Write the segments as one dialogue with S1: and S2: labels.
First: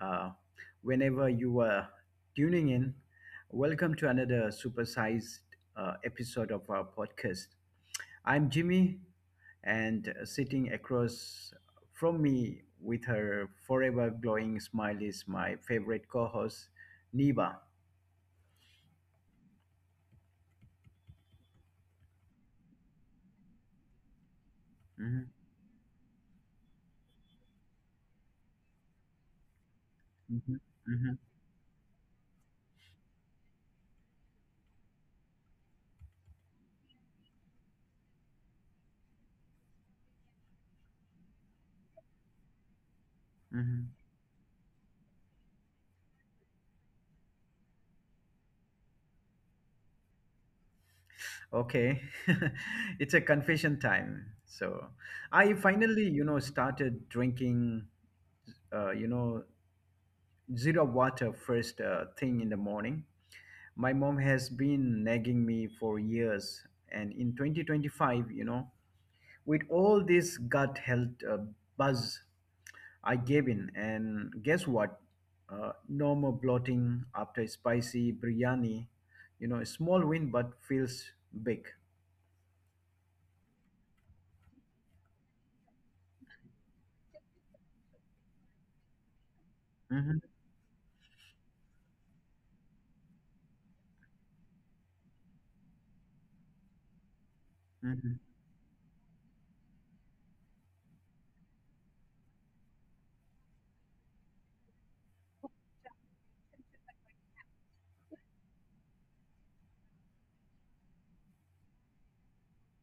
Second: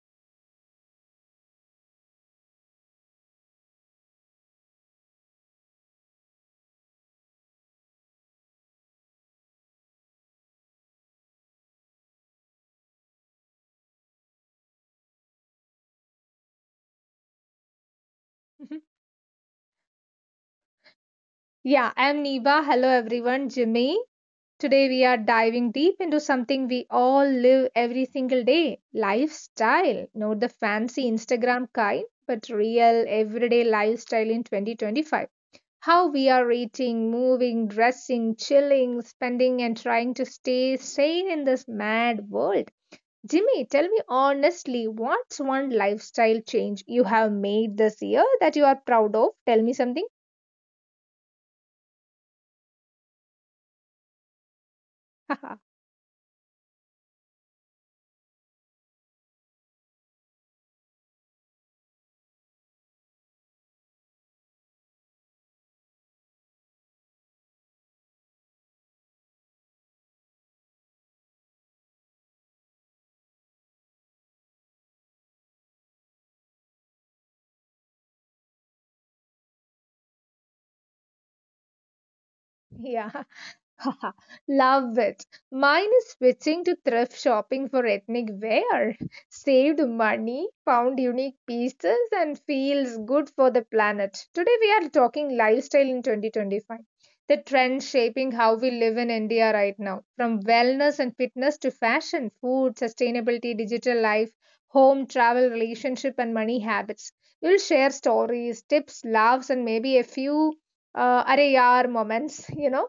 S1: Whenever you are tuning in, welcome to another supersized episode of our podcast. I'm Jimmy, and sitting across from me with her forever glowing smile is my favorite co host, Niba.
S2: Mhm. Yeah, I'm Neva. Hello, everyone. Jimmy, today, we are
S1: Mhm,
S2: diving deep into something we all live every single day: lifestyle. Not the
S1: mhm,
S2: fancy
S1: mhm,
S2: Instagram kind, but real everyday lifestyle in 2025. How we are eating, moving, dressing, chilling, spending, and trying to stay sane in this mad world. Jimmy, tell
S1: mhm.
S2: me honestly, what's one lifestyle change you have made this year that you are proud of? Tell me something.
S1: Okay. It's a confession time. So I finally, started drinking uh, you know zero water first thing in the morning. My mom has been nagging me for years, and in 2025, with all this gut health buzz, I gave in, and guess what? No more bloating after spicy biryani. A small win, but feels big.
S2: Yeah. Haha, love it. Mine is switching to thrift shopping for ethnic wear. Saved
S1: Mhm,
S2: money, found unique pieces, and feels good for the planet. Today we are talking lifestyle in 2025, the trends
S1: mhm,
S2: shaping how we live in India right now, from wellness and fitness to fashion, food, sustainability, digital life, home, travel, relationship, and money habits. We'll share stories, tips, laughs, and maybe a few array moments.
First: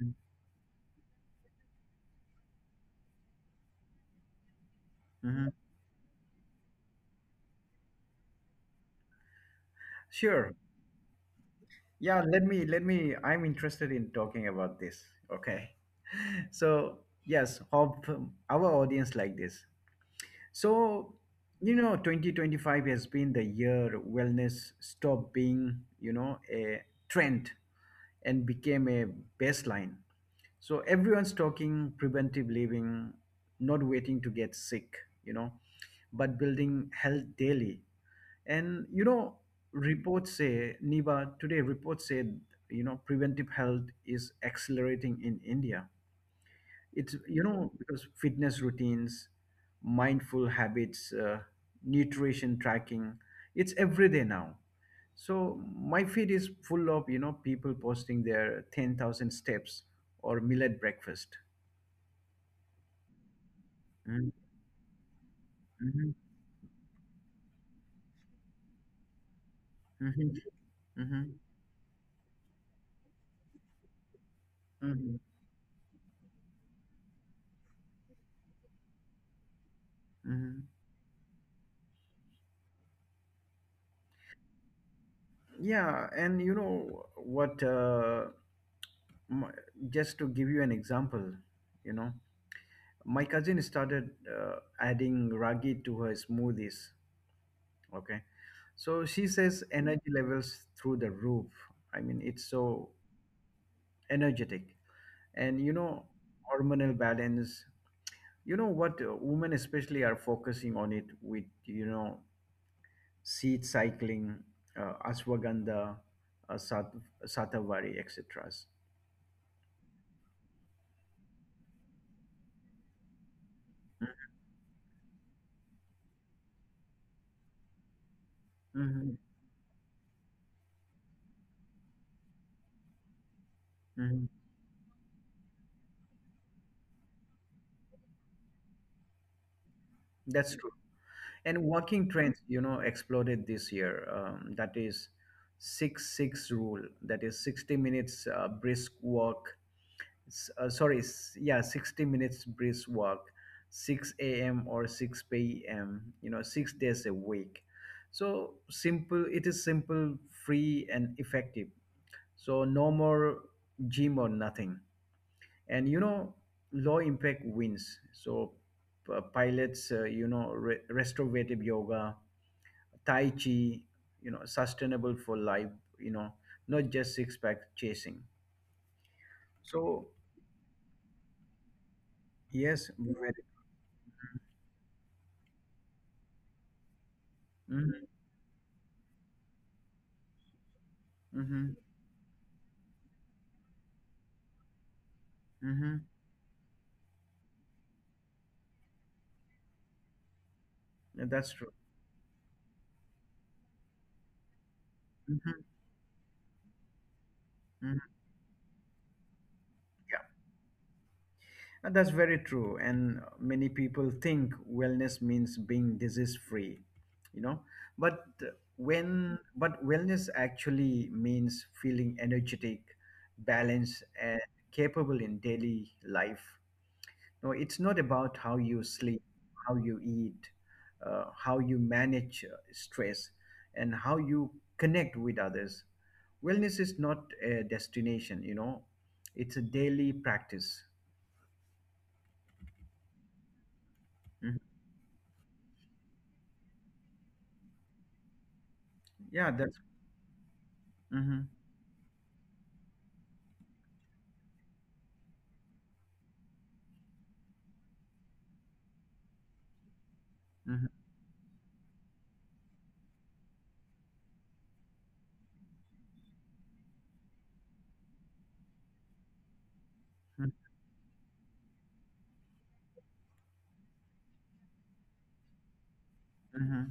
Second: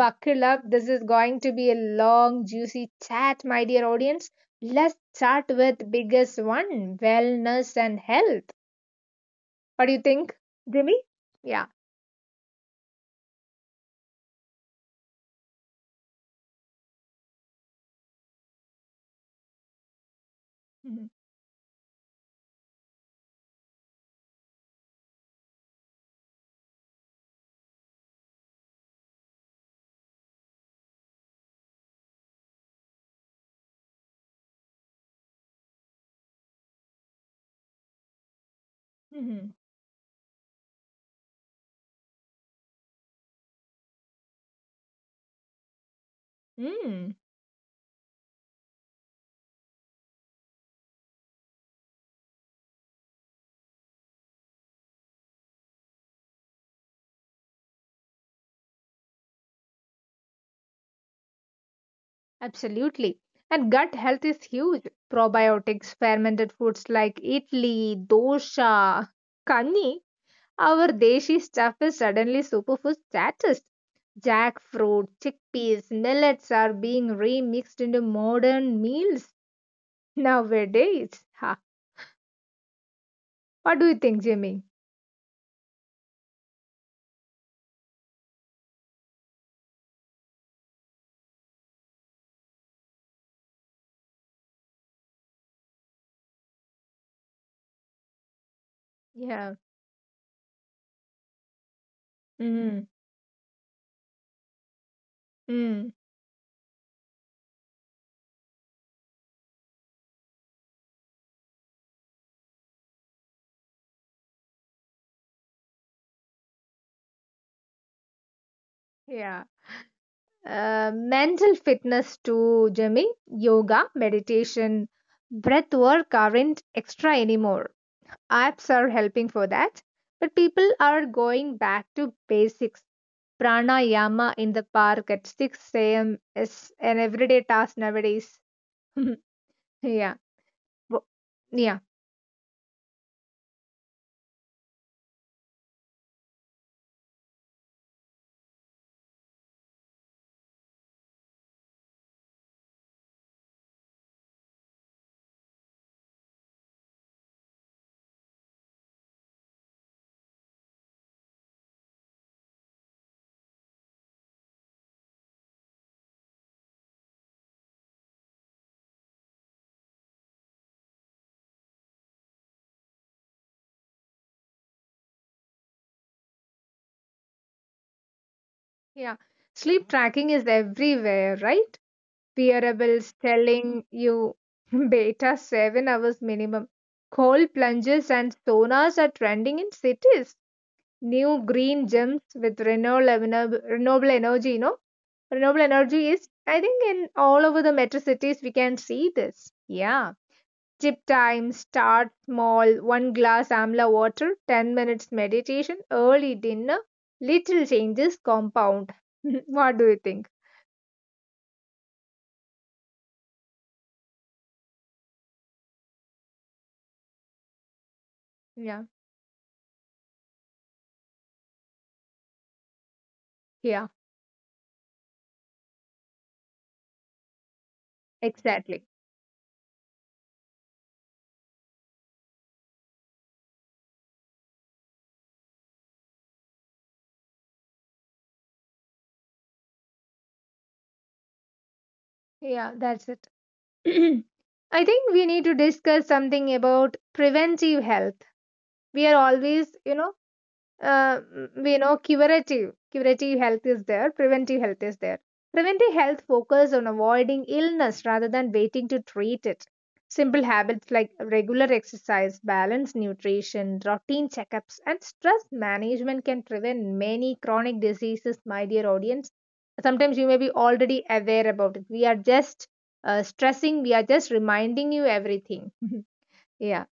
S1: mhm,
S2: up. This is going to be a long, juicy chat, my dear audience. Let's start
S1: mhm.
S2: with biggest one, wellness and health. What do you think,
S1: Sure,
S2: Jimmy? Yeah.
S1: yeah, let me I'm interested in talking about this. Okay. So, yes, hope our audience like this. So,
S2: Mhm.
S1: 2025 has been the year wellness stopped being, a trend and became a baseline. So everyone's talking preventive living, not waiting to get sick, you know, but building health daily. And,
S2: Mhm.
S1: reports say, Niba, today reports say, preventive health is accelerating in India. It's,
S2: Mm,
S1: because fitness routines, mindful habits, nutrition tracking, it's every day now. So my feed is full of, people posting their 10,000 steps or millet breakfast.
S2: absolutely. And gut health
S1: Mhm,
S2: is huge. Probiotics,
S1: mhm,
S2: fermented foods like idli, dosha, kani,
S1: mhm,
S2: our
S1: mhm,
S2: deshi stuff is suddenly superfood status. Jackfruit,
S1: mhm,
S2: chickpeas, millets are being remixed into modern meals
S1: mhm.
S2: nowadays, ha. What do you think, Jimmy?
S1: Yeah, and you know what? My, just to give you an example, you know, my cousin started adding ragi to her smoothies. Okay. So she
S2: Yeah.
S1: says energy levels through the roof. I mean, it's
S2: Mm.
S1: so energetic.
S2: Mm.
S1: And,
S2: Mm.
S1: hormonal balance. You know what, women especially are focusing on it, with, seed cycling, ashwagandha, uh, sat- satavari, etc.
S2: Yeah. Mental fitness too, Jimmy. Yoga, meditation, breath work aren't extra anymore. Apps are
S1: Mhm,
S2: helping for that. But people are going back to basics.
S1: mhm.
S2: Pranayama in the park at 6 a.m. is an everyday task nowadays. Yeah.
S1: That's true.
S2: Wo-
S1: And
S2: yeah.
S1: working trends, exploded this year. That is six six rule. That is 60 minutes brisk walk, sorry, yeah, 60 minutes brisk walk, 6 a.m. or 6 p.m., six days a week. So simple, it is simple, free, and effective. So no more gym or nothing. And, low impact wins. So pilots, restorative yoga, Tai Chi, sustainable for life, you know, not just six pack chasing.
S2: Yeah. Sleep
S1: So,
S2: tracking is everywhere, right?
S1: yes,
S2: Wearables
S1: very.
S2: telling you beta 7 hours minimum. Cold
S1: Mm-hmm,
S2: plunges and saunas are trending in cities. New
S1: mm-hmm.
S2: green gems with renewable, renewable energy, you know. Renewable
S1: Mm-hmm.
S2: energy is, I think, in all over the metro cities, we can see this. Yeah. Tip
S1: Yeah,
S2: time,
S1: that's true.
S2: start small, one glass amla water, 10 minutes
S1: Mm-hmm.
S2: meditation, early dinner, little
S1: Hmm.
S2: changes compound. What do you
S1: Yeah,
S2: think?
S1: and that's very true. And many people think wellness means being disease free, you know. But
S2: Yeah.
S1: but wellness actually means feeling energetic,
S2: Yeah.
S1: balanced, and capable in daily life. No, it's not about how you
S2: Exactly.
S1: sleep, how you eat, how you manage stress, and how you connect with others. Wellness is not a destination, it's a daily practice.
S2: Yeah, that's it.
S1: Mhm.
S2: I think we need to discuss something about preventive health. We are
S1: Yeah,
S2: always,
S1: that's.
S2: you know, uh,
S1: Mm-hmm,
S2: you know, curative health is there, preventive health is there. Preventive health focuses on avoiding illness rather than waiting to treat it. Simple
S1: mm-hmm,
S2: habits like regular exercise, balanced nutrition, routine checkups, and stress management can prevent many chronic diseases, my dear audience. Sometimes you may be already aware about it, we are just stressing, we are just reminding you everything.
S1: mm-hmm,
S2: Yeah.
S1: mm-hmm.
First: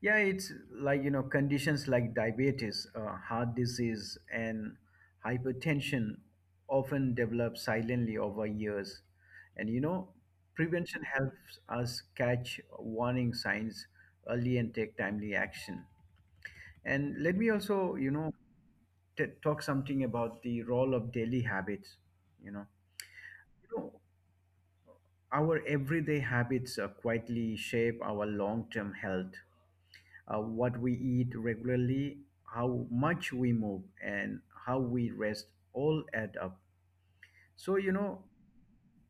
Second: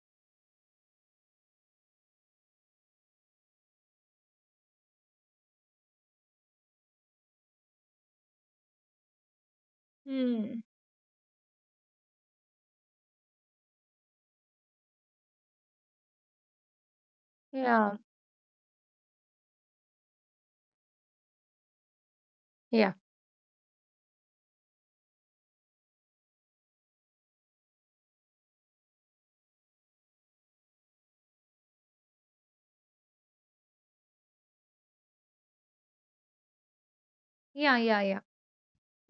S1: Yeah, it's like, conditions like diabetes, heart disease, and hypertension often develop silently over years. And,
S2: Hmm.
S1: prevention helps us catch warning signs early and take timely action. And let me
S2: Yeah,
S1: also, talk something about the role of daily habits. You know,
S2: yeah,
S1: you know, our everyday habits quietly shape our long-term health. What we eat regularly, how much we move, and how we rest all add up. So,
S2: yeah. Yeah. Yeah.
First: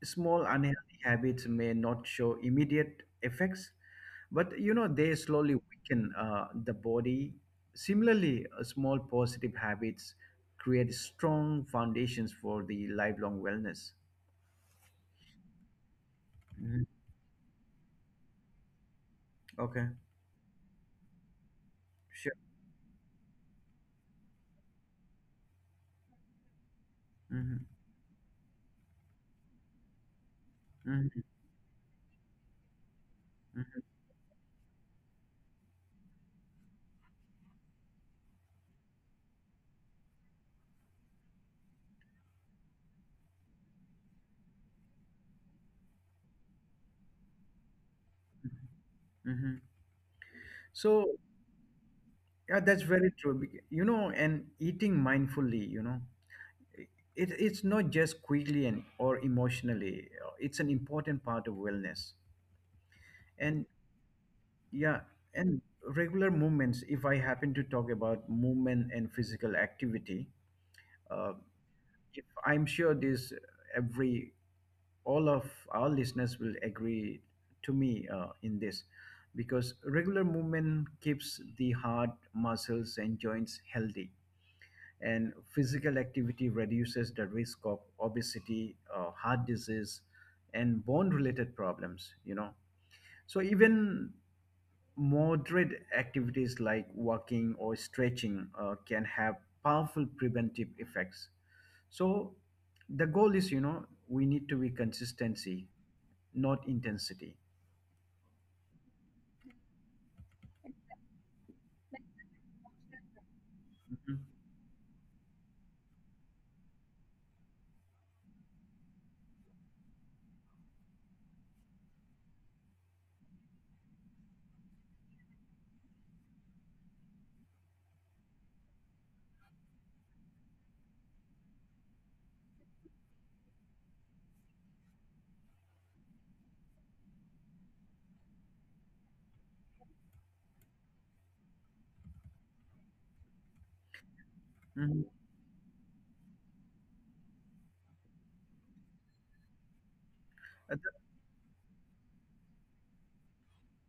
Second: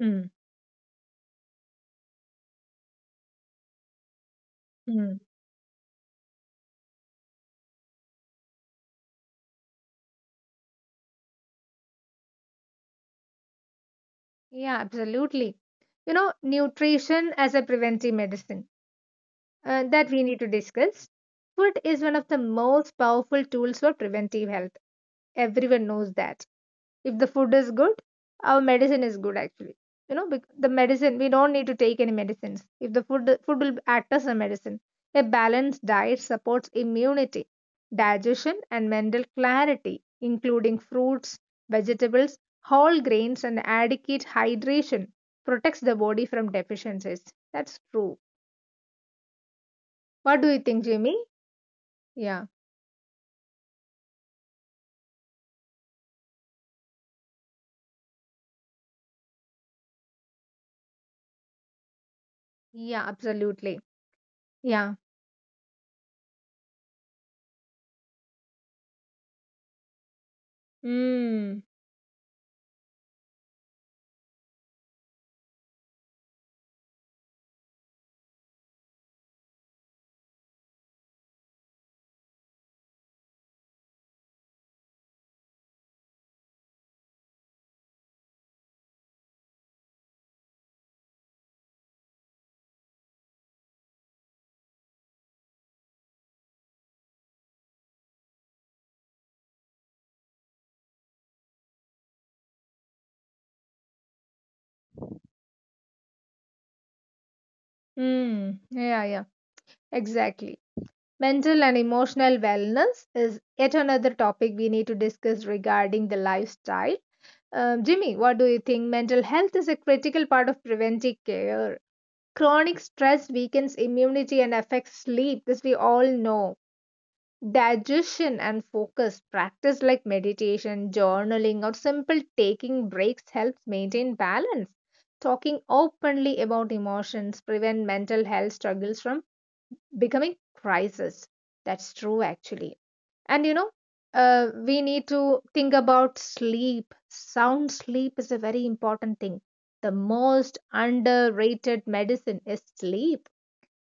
S2: Mm.
S1: small unhealthy habits may not show immediate effects, but, they
S2: Mm.
S1: slowly weaken the body. Similarly, small positive habits create strong foundations for the lifelong wellness.
S2: Yeah, absolutely. You know,
S1: Mhm.
S2: nutrition as a preventive medicine,
S1: Okay,
S2: that we need to discuss. Food is one of
S1: sure.
S2: the most powerful tools for preventive health. Everyone knows that if the food
S1: Hmm.
S2: is good, our medicine is good actually. You know, the medicine,
S1: Hmm.
S2: we don't need to take any medicines if the food will
S1: Hmm.
S2: act as a medicine. A balanced diet supports immunity, digestion, and mental clarity. Including fruits, vegetables, whole grains, and adequate hydration protects the body from deficiencies. That's true.
S1: Hmm.
S2: What do you think,
S1: So,
S2: Jimmy? Yeah.
S1: yeah, that's very true. You know, and eating mindfully, i- it's not just quickly and or emotionally. It's an important part of wellness.
S2: Yeah,
S1: And
S2: absolutely. Yeah.
S1: yeah, and regular movements. If I happen to talk about movement and physical activity, uh,
S2: Mm.
S1: if I'm sure this every all of our listeners will agree to me in this, because regular movement keeps the heart, muscles, and joints healthy, and physical activity reduces the risk of obesity, heart disease, and bone related problems. So even moderate activities like walking or stretching can have powerful preventive effects. So the goal is, we need to be consistency, not intensity.
S2: Mm. Yeah, yeah, exactly. Mental and emotional wellness is yet another
S1: Mhm.
S2: topic we need to discuss regarding the lifestyle. Jimmy, what do you think? Mental health is a critical part of preventive care. Chronic stress weakens immunity and affects sleep, this we all know. Digestion and focus, practice like meditation, journaling, or simple taking breaks helps maintain balance. Talking openly about emotions prevent mental health struggles from becoming crisis. That's true, actually. And you know, we
S1: Mhm.
S2: need to think about sleep. Sound sleep is a very important thing. The most
S1: Uh, th-
S2: underrated medicine is sleep.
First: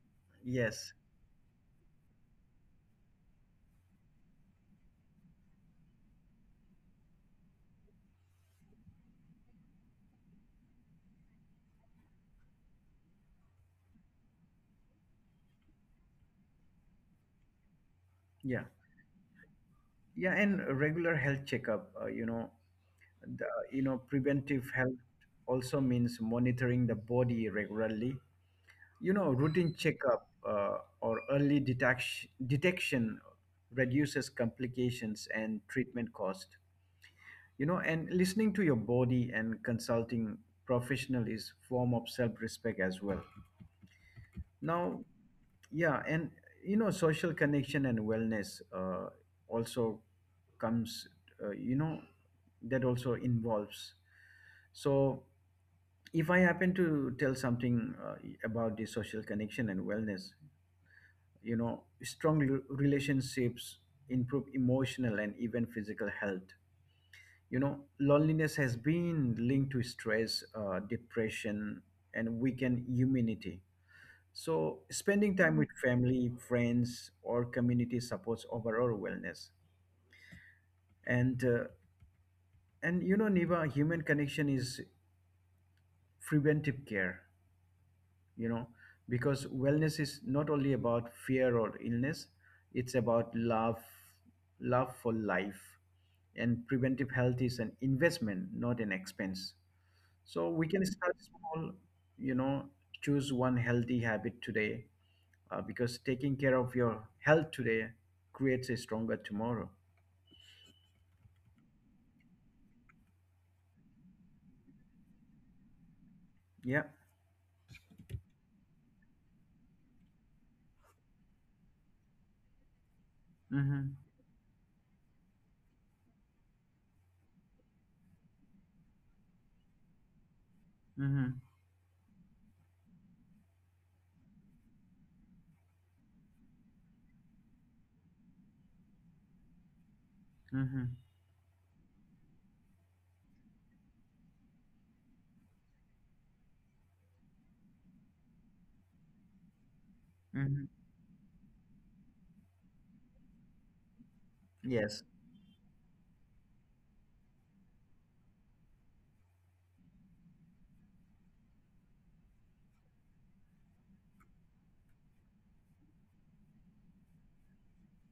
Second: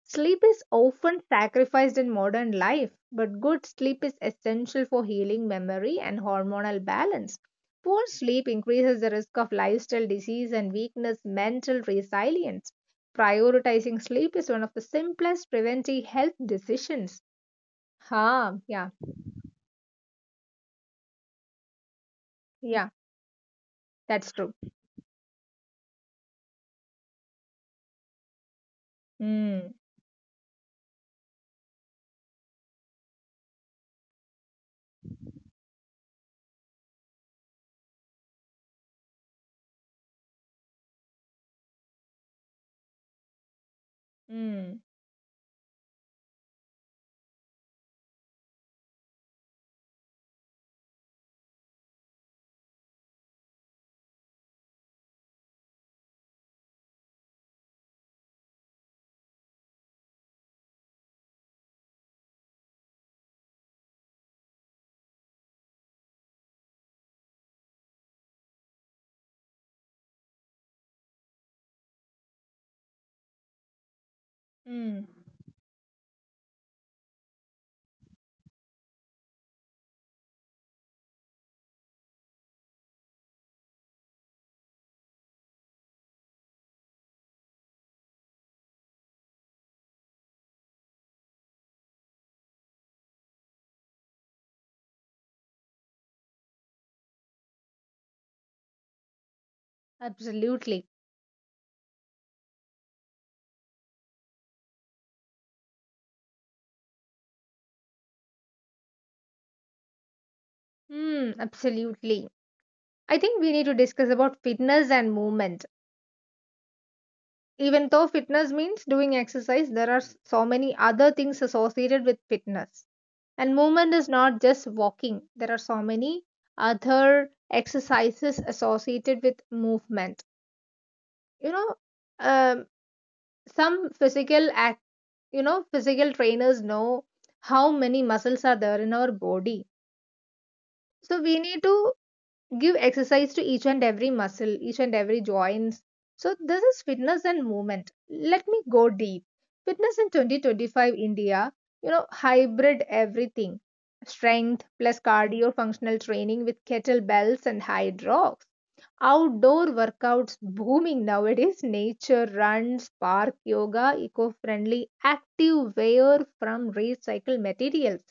S2: Sleep is
S1: yes,
S2: often sacrificed in modern life, but good sleep is essential for healing memory and hormonal balance. Poor sleep increases the risk of lifestyle disease and weakness mental resilience. Prioritizing sleep is one of the simplest preventive health decisions. Ha,
S1: yeah,
S2: yeah.
S1: yeah, and regular health checkup.
S2: Yeah,
S1: The
S2: that's true.
S1: Preventive health also means monitoring the body regularly. Routine
S2: Mm,
S1: checkup, or early detection reduces complications and treatment cost. And listening to your body and consulting professional is form of self-respect as well.
S2: mm,
S1: Now, yeah, and, social connection and wellness, also comes, uh, you know, that also involves. So, if I happen to tell something about the social connection and wellness, relationships improve emotional and even physical health. You know, loneliness has been linked to stress, depression, and weakened immunity. So,
S2: mm,
S1: spending time with family, friends, or community supports overall wellness. And uh, and Niva, human connection is preventive care. You know, because wellness is not only about fear or illness; it's about love, love for life, and preventive health is an investment, not an expense. So we can
S2: absolutely.
S1: start small, you know, choose one healthy habit today, because taking care of your health today creates a stronger tomorrow.
S2: Mm, absolutely. I think we need to discuss about fitness and movement.
S1: Yeah.
S2: Even though fitness means doing exercise, there are so many other things associated with fitness. And
S1: Mm-hmm.
S2: movement is not just walking, there are so many other exercises associated with movement.
S1: Mm-hmm.
S2: You know, um, some physical act, you know, physical trainers know how many muscles are there in our body.
S1: Mm-hmm.
S2: So we need to give exercise to each and every muscle, each and every joints. So this is fitness and movement. Let me go deep. Fitness in
S1: Mm-hmm.
S2: 2025 India, you know, hybrid everything. Strength plus
S1: Yes.
S2: cardio functional training with kettlebells and hyd rocks. Outdoor workouts booming nowadays. Nature runs, park yoga, eco-friendly, active wear from recycled materials.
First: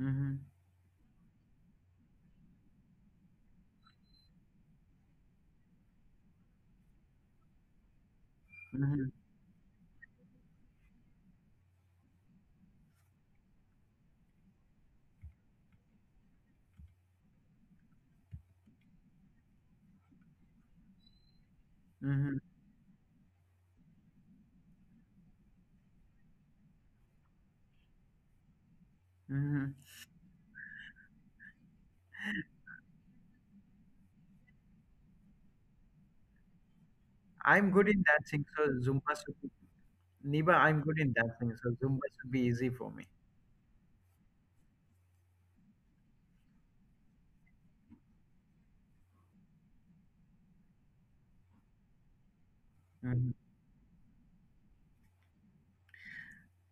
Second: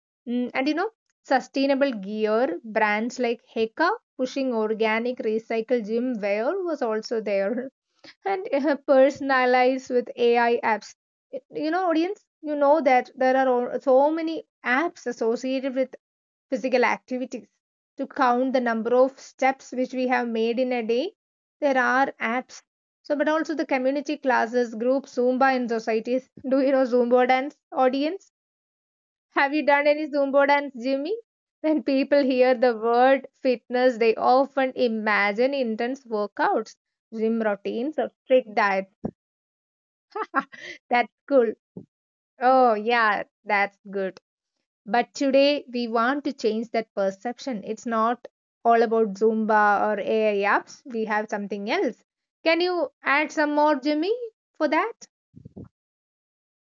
S1: Mm-hmm.
S2: Mm, and you know, sustainable gear brands like Heka pushing organic recycle gym wear was also there, and
S1: Mm-hmm.
S2: personalized with AI apps. You know, audience, you know that there are so many apps associated with physical activities to count the number of steps which we have made in a day. There are
S1: Mm-hmm.
S2: apps. So, but also the community classes, group Zumba in societies. Do you know Zumba dance, audience? Have
S1: Mm-hmm.
S2: you done any Zumba dance, Jimmy? When people hear the word fitness, they often imagine intense workouts, gym
S1: I'm good
S2: routines,
S1: in
S2: or
S1: dancing,
S2: strict
S1: so
S2: diets.
S1: Zumba should be, Niba, I'm good
S2: That's
S1: in dancing,
S2: cool.
S1: so Zumba should be easy
S2: Oh,
S1: for me.
S2: yeah, that's good. But today, we want to change that perception. It's not all about Zumba or AI apps, we have something else. Can you
S1: Mm-hmm.
S2: add some more, Jimmy, for that?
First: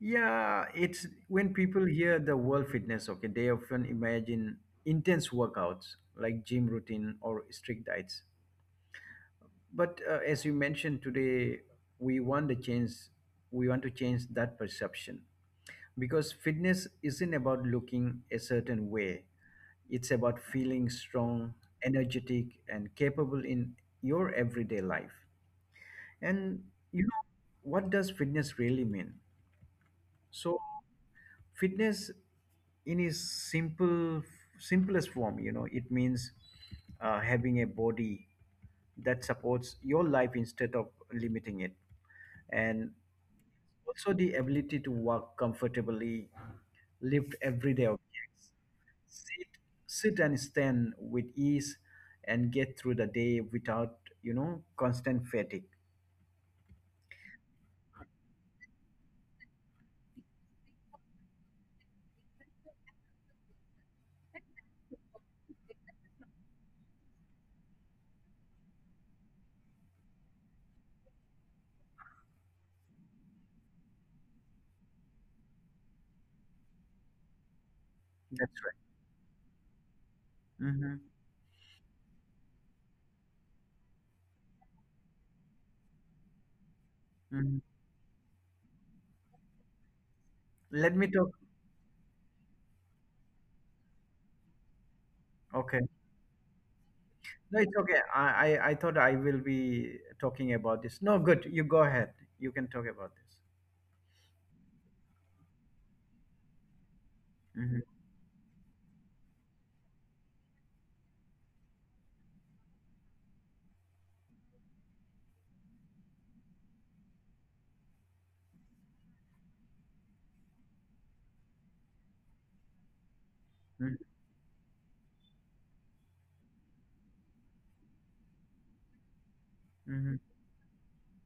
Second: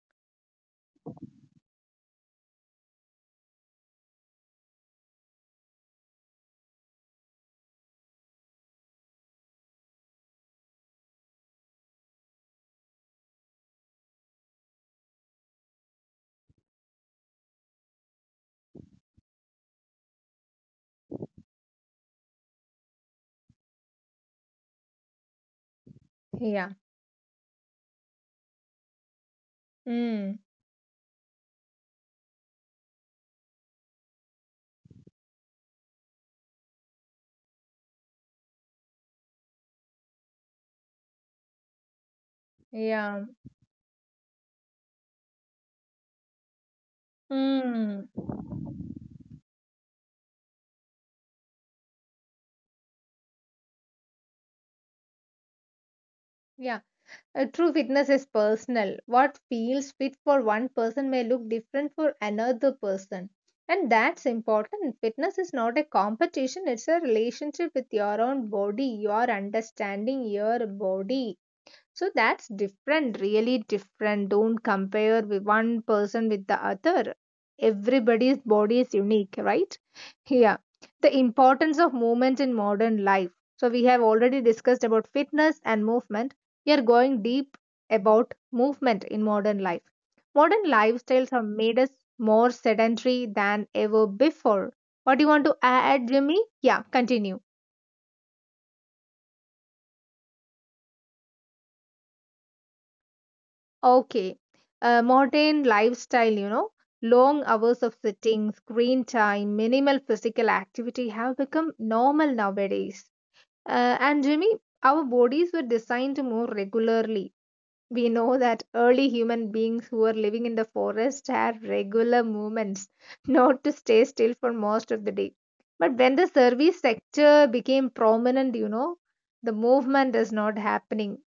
S1: Yeah, it's when people hear the word fitness, okay, they often imagine intense workouts like gym routine or strict diets. But as you mentioned today, we want to change we want to change that perception, because fitness isn't about looking a certain way. It's about feeling strong, energetic, and capable in your everyday life. And,
S2: Yeah.
S1: you know, what does fitness really mean?
S2: Mm,
S1: So fitness, in its simple simplest form, it means having a body that supports your life instead of limiting it, and
S2: yeah.
S1: also the ability to walk comfortably, lift everyday
S2: Mm.
S1: objects, sit sit and stand with ease, and get through the day without, constant fatigue.
S2: Yeah. True fitness is personal. What feels fit for one person may look different for another person. And that's important. Fitness is not a competition, it's a relationship with your own body, your understanding your body. So that's different, really different. Don't compare with one person with the other. Everybody's
S1: That's
S2: body is unique, right? Yeah,
S1: right. Hmm.
S2: the importance of movement in modern life. So, we have already discussed about fitness and movement. We are going deep
S1: Hmm.
S2: about movement in modern life. Modern
S1: Let me
S2: lifestyles
S1: talk.
S2: have made us more sedentary than ever before. What do you want to
S1: Okay.
S2: add, Jimmy? Yeah, continue.
S1: No, it's okay. I thought I will be talking about this. No, good. You go ahead. You can talk about this.
S2: Okay. Modern lifestyle, you know, long
S1: Mm-hmm.
S2: hours of sitting, screen time, minimal physical activity have become normal nowadays. And Jimmy, our bodies were designed to move regularly. We know that early human beings who were living in the forest had regular movements, not to
S1: Mm-hmm.
S2: stay still for most of the day. But when the service sector became prominent, you know, the
S1: Mm-hmm.
S2: movement is not happening.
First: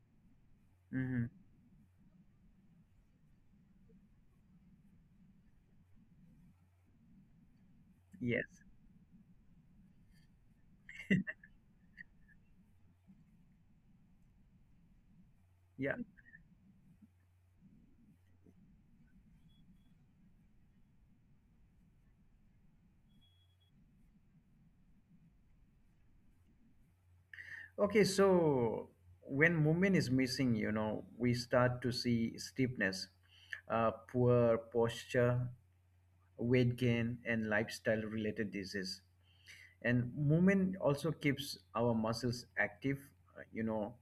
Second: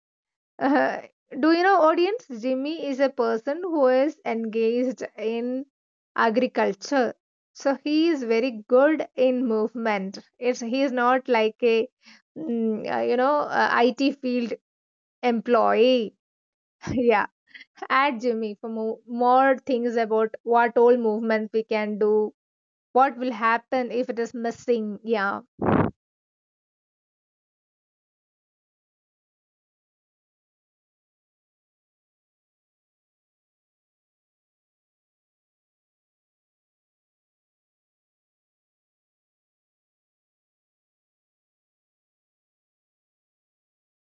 S2: Uh,
S1: Mm-hmm.
S2: do you know, audience? Jimmy is a person who is engaged in agriculture. So he is
S1: Yes.
S2: very good in movement. It's, he is not like a, you know, IT field
S1: Yeah.
S2: employee. Yeah. Add Jimmy for more things about what all movement we can do, what will happen if it is missing. Yeah.
S1: Okay. So when movement is missing, we start to see stiffness, poor posture, weight gain, and lifestyle related disease. And movement also keeps our muscles active. You know,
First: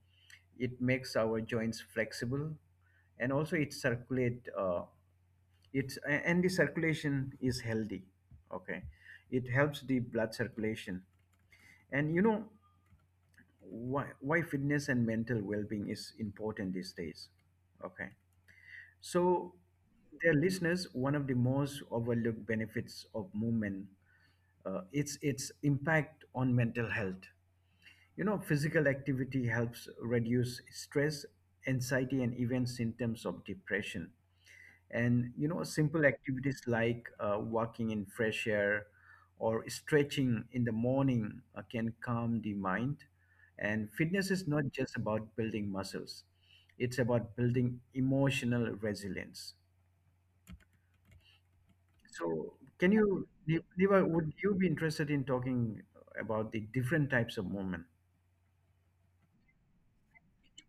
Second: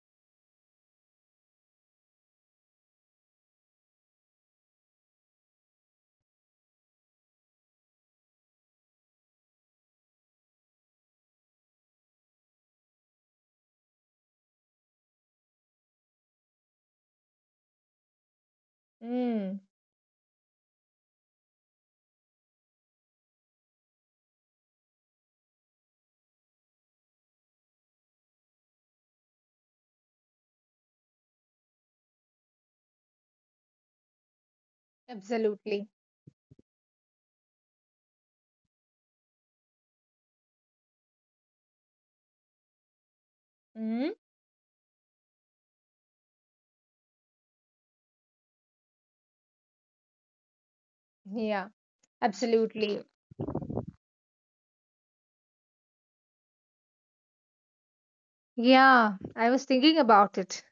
S1: it makes our joints flexible, and also it circulate. And the circulation is healthy. Okay. It helps the blood circulation. And, why fitness and mental well-being is important these days. Okay. So,
S2: Mm,
S1: dear listeners, one of the most overlooked benefits of movement, it's its impact on mental health. Physical activity helps reduce stress, anxiety, and even symptoms of depression. And,
S2: absolutely.
S1: simple activities like walking in fresh air or stretching in the morning, can calm the mind. And
S2: Mm,
S1: fitness is not just about building muscles, it's about building emotional resilience.
S2: yeah.
S1: So,
S2: Absolutely.
S1: Niva, would you be interested in talking about the different types of movement?
S2: Yeah. I was thinking about it.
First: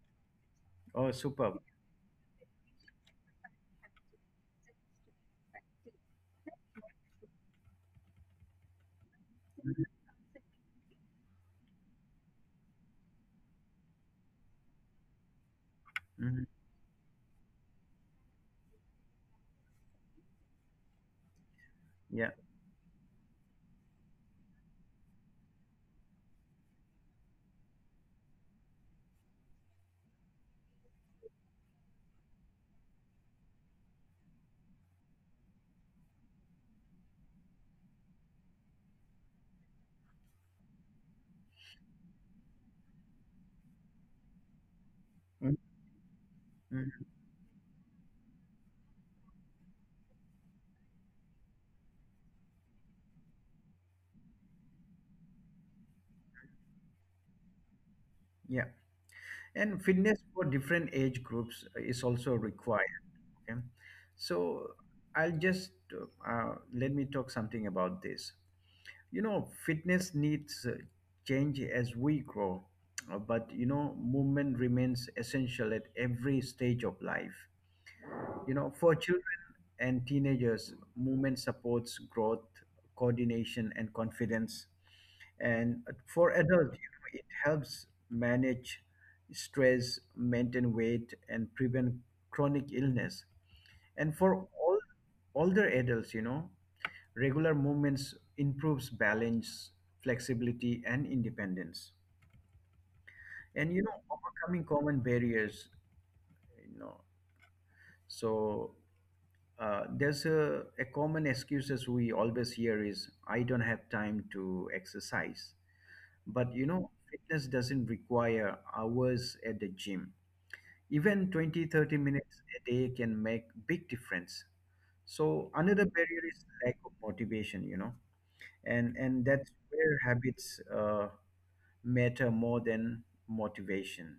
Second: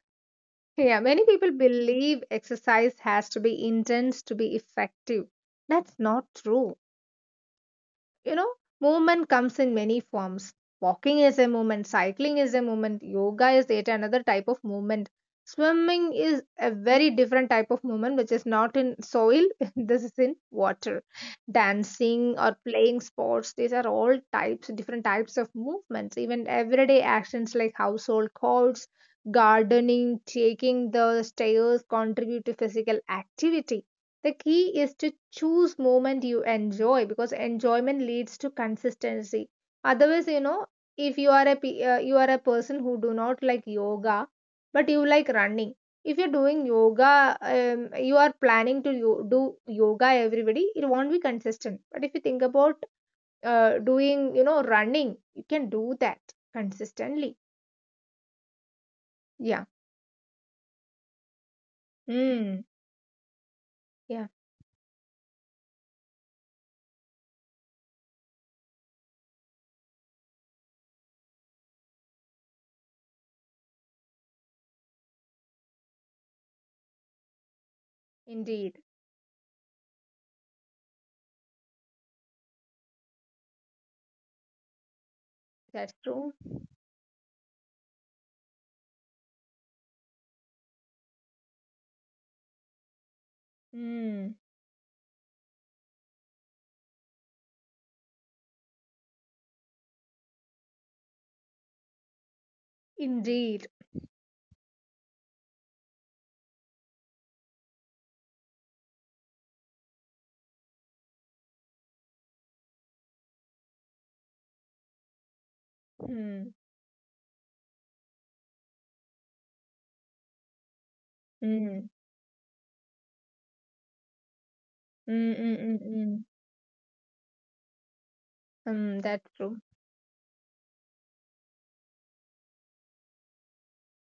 S2: Yeah,
S1: Oh,
S2: many people
S1: superb.
S2: believe exercise has to be intense to be effective. That's not true. You know, movement comes in many forms. Walking is a movement, cycling is a movement, yoga is yet another type of movement, swimming is
S1: Mhm.
S2: a very different type of movement which is not in soil, this is in water,
S1: Yeah.
S2: dancing or playing sports, these are all types, different types of movements. Even everyday actions like household chores, gardening, taking the stairs contribute to physical activity. The key is to choose moment you enjoy, because enjoyment leads to consistency. Otherwise, you know, if you are a you are a person who do not like yoga, but you like running. If you're doing
S1: Mhm.
S2: yoga, you are planning to do yoga. Everybody, it won't be consistent. But if you think about doing, you know, running, you can do that consistently.
S1: Yeah.
S2: Yeah.
S1: And fitness for different age groups is also
S2: Mm.
S1: required. Okay.
S2: Yeah.
S1: So I'll just let me talk something about this. You know, fitness needs change as we grow, but, movement remains essential at every stage of life. You know,
S2: Indeed.
S1: for children and teenagers, movement supports growth, coordination, and confidence. And
S2: That's
S1: for
S2: true.
S1: adults, it helps manage stress, maintain weight, and prevent chronic illness. And
S2: Mm.
S1: for all older adults, regular movements improves balance, flexibility, and independence. And,
S2: Indeed.
S1: overcoming common barriers, you know so, there's a common excuses we always hear is, I don't have time to exercise. But,
S2: Mm.
S1: fitness doesn't require hours at the gym. Even twenty
S2: Mm.
S1: thirty minutes a day can make big difference.
S2: Mm,
S1: So
S2: mm, mm,
S1: another barrier
S2: mm.
S1: is lack of motivation, and
S2: Mm,
S1: and
S2: that's
S1: that's
S2: true.
S1: where habits matter more than motivation.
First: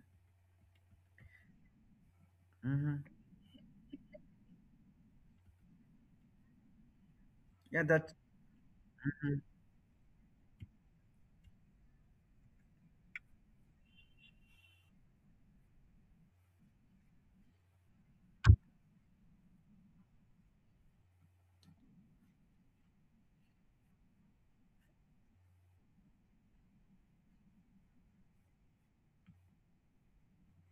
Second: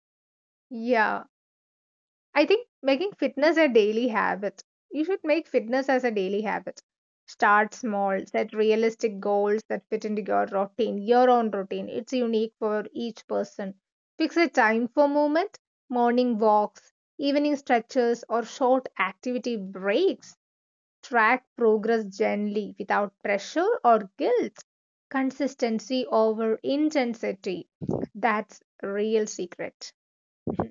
S2: Yeah, I think
S1: Hmm.
S2: making fitness a daily habit. You should make fitness as a daily habit. Start
S1: Yeah, that's.
S2: small, set realistic
S1: Mhm.
S2: goals that fit into your routine, your own routine. It's unique for each person. Fix a time for movement, morning walks, evening stretches, or short activity breaks. Track progress gently without pressure or guilt. Consistency over intensity. That's real secret. Mm-hmm.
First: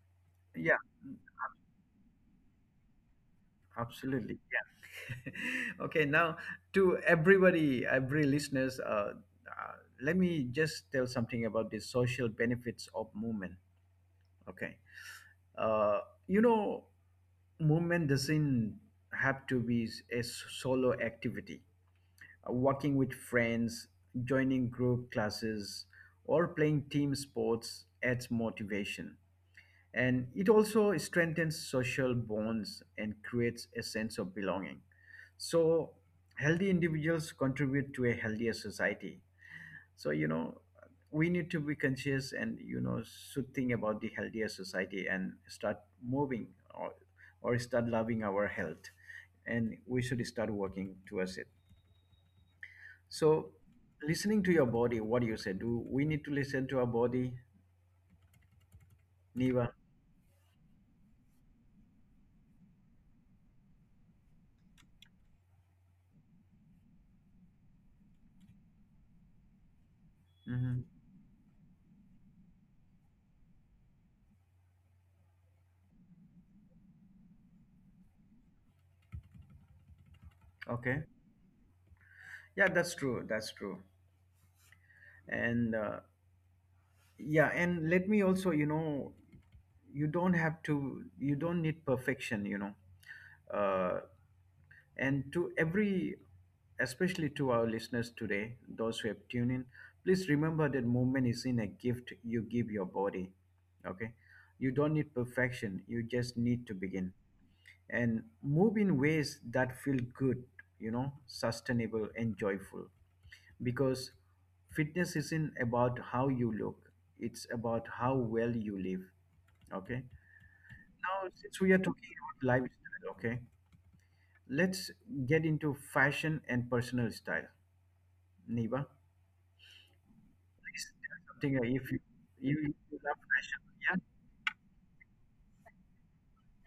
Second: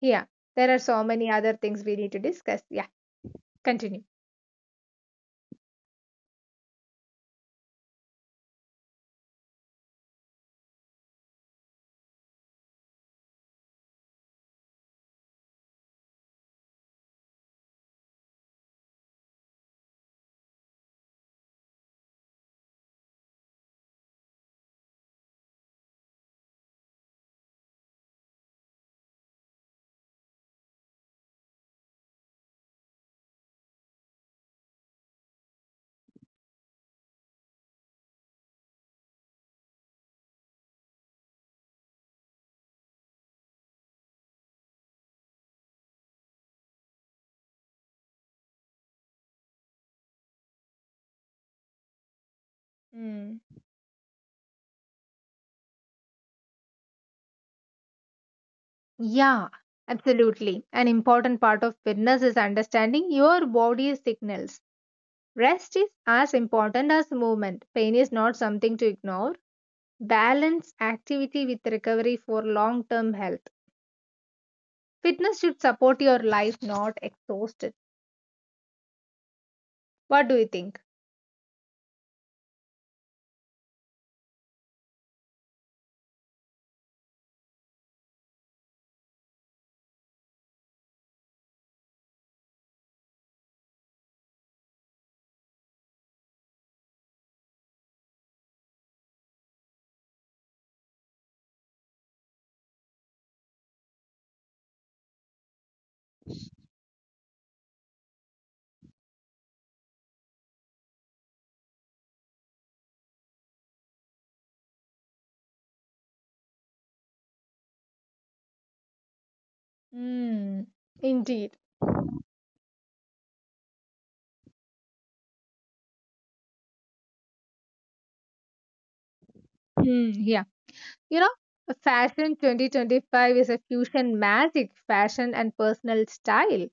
S2: Yeah, there
S1: Yeah,
S2: are so many other things we need to discuss. Yeah, continue.
S1: absolutely, yeah. Okay, now, to everybody, every listeners, uh, let me just tell something about the social benefits of movement. Okay. uh, you know Movement doesn't have to be a solo activity. Working with friends, joining group classes, or playing team sports adds motivation. And it also strengthens social bonds and creates a sense of belonging. So, healthy individuals contribute to a healthier society. So, we need to be conscious and, should think about the healthier society and start moving, or, or start loving our health. And we should start working towards it.
S2: Mm.
S1: So, listening to your body, what do you say? Do we need to listen to our body,
S2: Yeah,
S1: Neva?
S2: absolutely. An important part of fitness is understanding your body's signals. Rest is as important as movement. Pain is not something to ignore. Balance
S1: Hmm.
S2: activity with recovery for long term health. Fitness should support your life, not exhaust it. What do you think?
S1: Okay. Yeah, that's true. That's true. And let me also, you don't have to, you don't need perfection. Uh, and to especially to our listeners today, those who have tuned in, please remember that movement is in a gift you give your body. Okay. You don't need perfection, you just need to begin. And move in ways that feel good, sustainable and joyful. Because fitness isn't about how you look, it's about how well you live. Okay.
S2: Hmm.
S1: Now,
S2: Indeed.
S1: since we are talking about lifestyle, okay, let's get into fashion and personal style. Niba,
S2: Hmm, yeah.
S1: please
S2: You
S1: tell
S2: know,
S1: something if you,
S2: fashion
S1: you love
S2: 2025 is a
S1: fashion.
S2: fusion magic fashion and personal style.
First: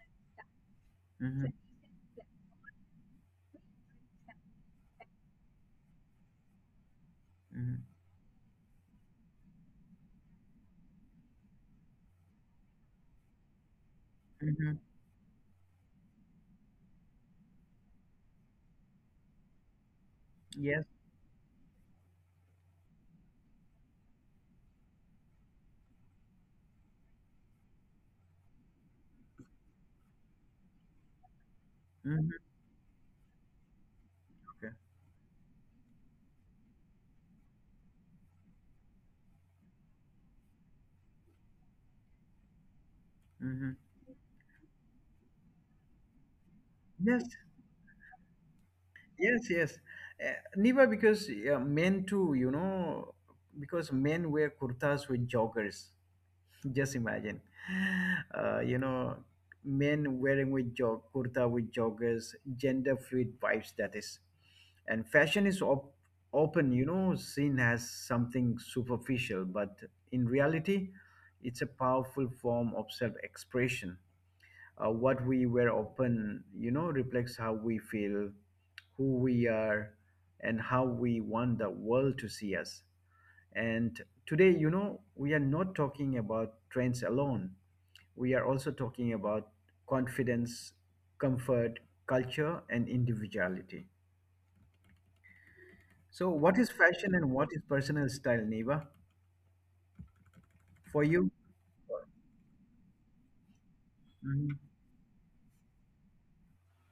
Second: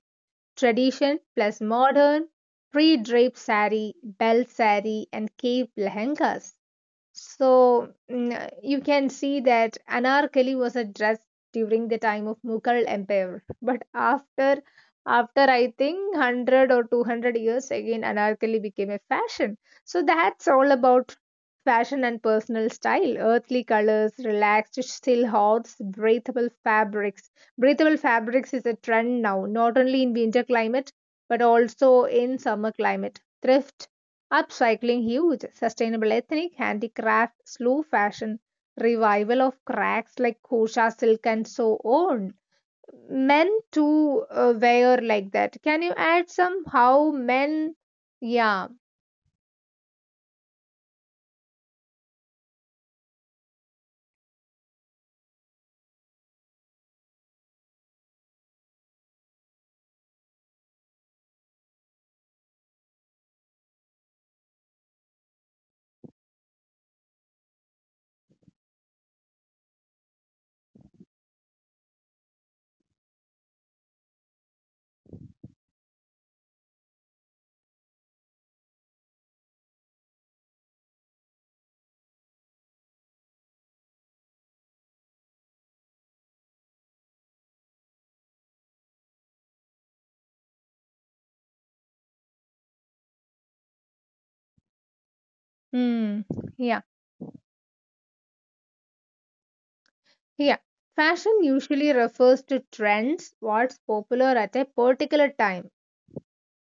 S2: Tradition
S1: Yeah. Mm-hmm.
S2: plus modern, pre drape sari, belt sari, and cape lehengas.
S1: Mm-hmm.
S2: So mm, you can see that anarkali was a dress during the time of Mughal Empire, but after
S1: Mm-hmm.
S2: after I think 100 or 200 years again anarkali became a fashion. So that's all
S1: Yes.
S2: about fashion and personal style. Earthly colors, relaxed silhouettes, breathable fabrics. Breathable fabrics is a trend now, not only in winter climate but also
S1: Mm-hmm.
S2: in summer climate. Thrift
S1: Okay.
S2: upcycling huge, sustainable ethnic, handicraft, slow fashion, revival of crafts like kosha silk and so on. Men
S1: Mm-hmm.
S2: too wear like that. Can you add some
S1: Yes.
S2: how men? Yeah,
S1: Yes, yes. Niva, because men too, because men wear kurtas with joggers. Just imagine, uh, you know, men wearing with jog kurta with joggers, gender fluid vibes that is, and open, seen as something superficial, but in reality, it's a powerful form of self-expression. What we were often, reflects how we feel, who we are, and how we want the world to see us. And today, we are not talking about trends alone. We are also talking about confidence, comfort, culture, and individuality. So
S2: hmm,
S1: what is
S2: yeah,
S1: fashion and what is personal style, Neva,
S2: yeah.
S1: for you?
S2: Fashion usually refers to trends, what's popular
S1: Mhm,
S2: at a particular time.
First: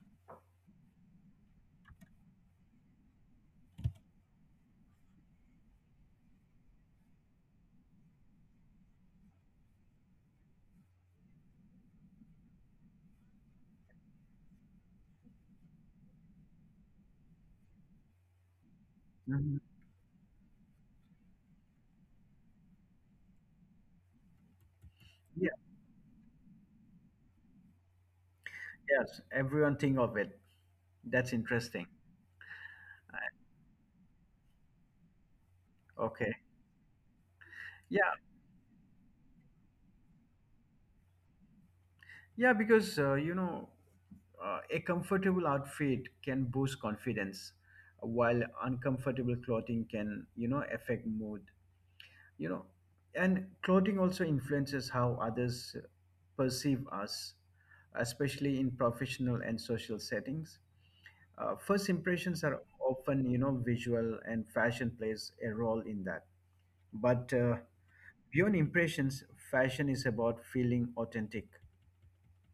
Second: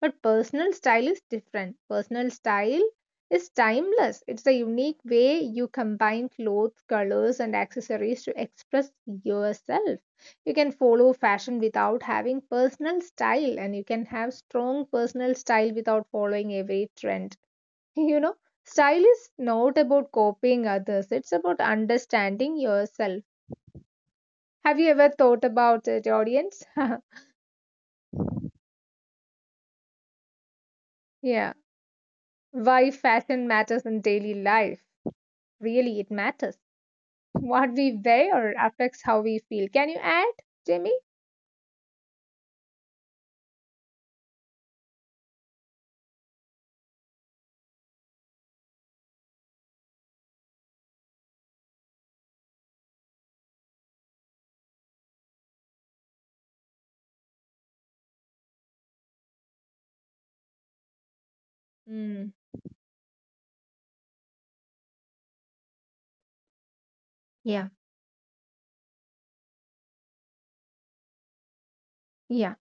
S2: But personal style is different. Personal style is timeless. It's a unique way you combine clothes, colors, and accessories to express yourself. You can follow fashion without having personal style, and you can have strong personal style without following every trend. You know, Style is
S1: mhm.
S2: not about copying others, it's about understanding yourself. Have you ever thought
S1: Yeah,
S2: about it, audience?
S1: yes, everyone think of it, that's
S2: Yeah.
S1: interesting.
S2: Why fashion matters in daily life? Really, it
S1: Okay.
S2: matters. What we
S1: Yeah.
S2: wear affects how we feel. Can you add, Jamie?
S1: Yeah, because a comfortable outfit can boost confidence, while uncomfortable clothing can, affect mood. You know, and clothing also influences how others perceive us, especially in professional and social settings. First
S2: Mm.
S1: impressions are often, visual, and fashion plays a role in that. But
S2: Yeah,
S1: beyond impressions, fashion is about feeling authentic.
S2: yeah,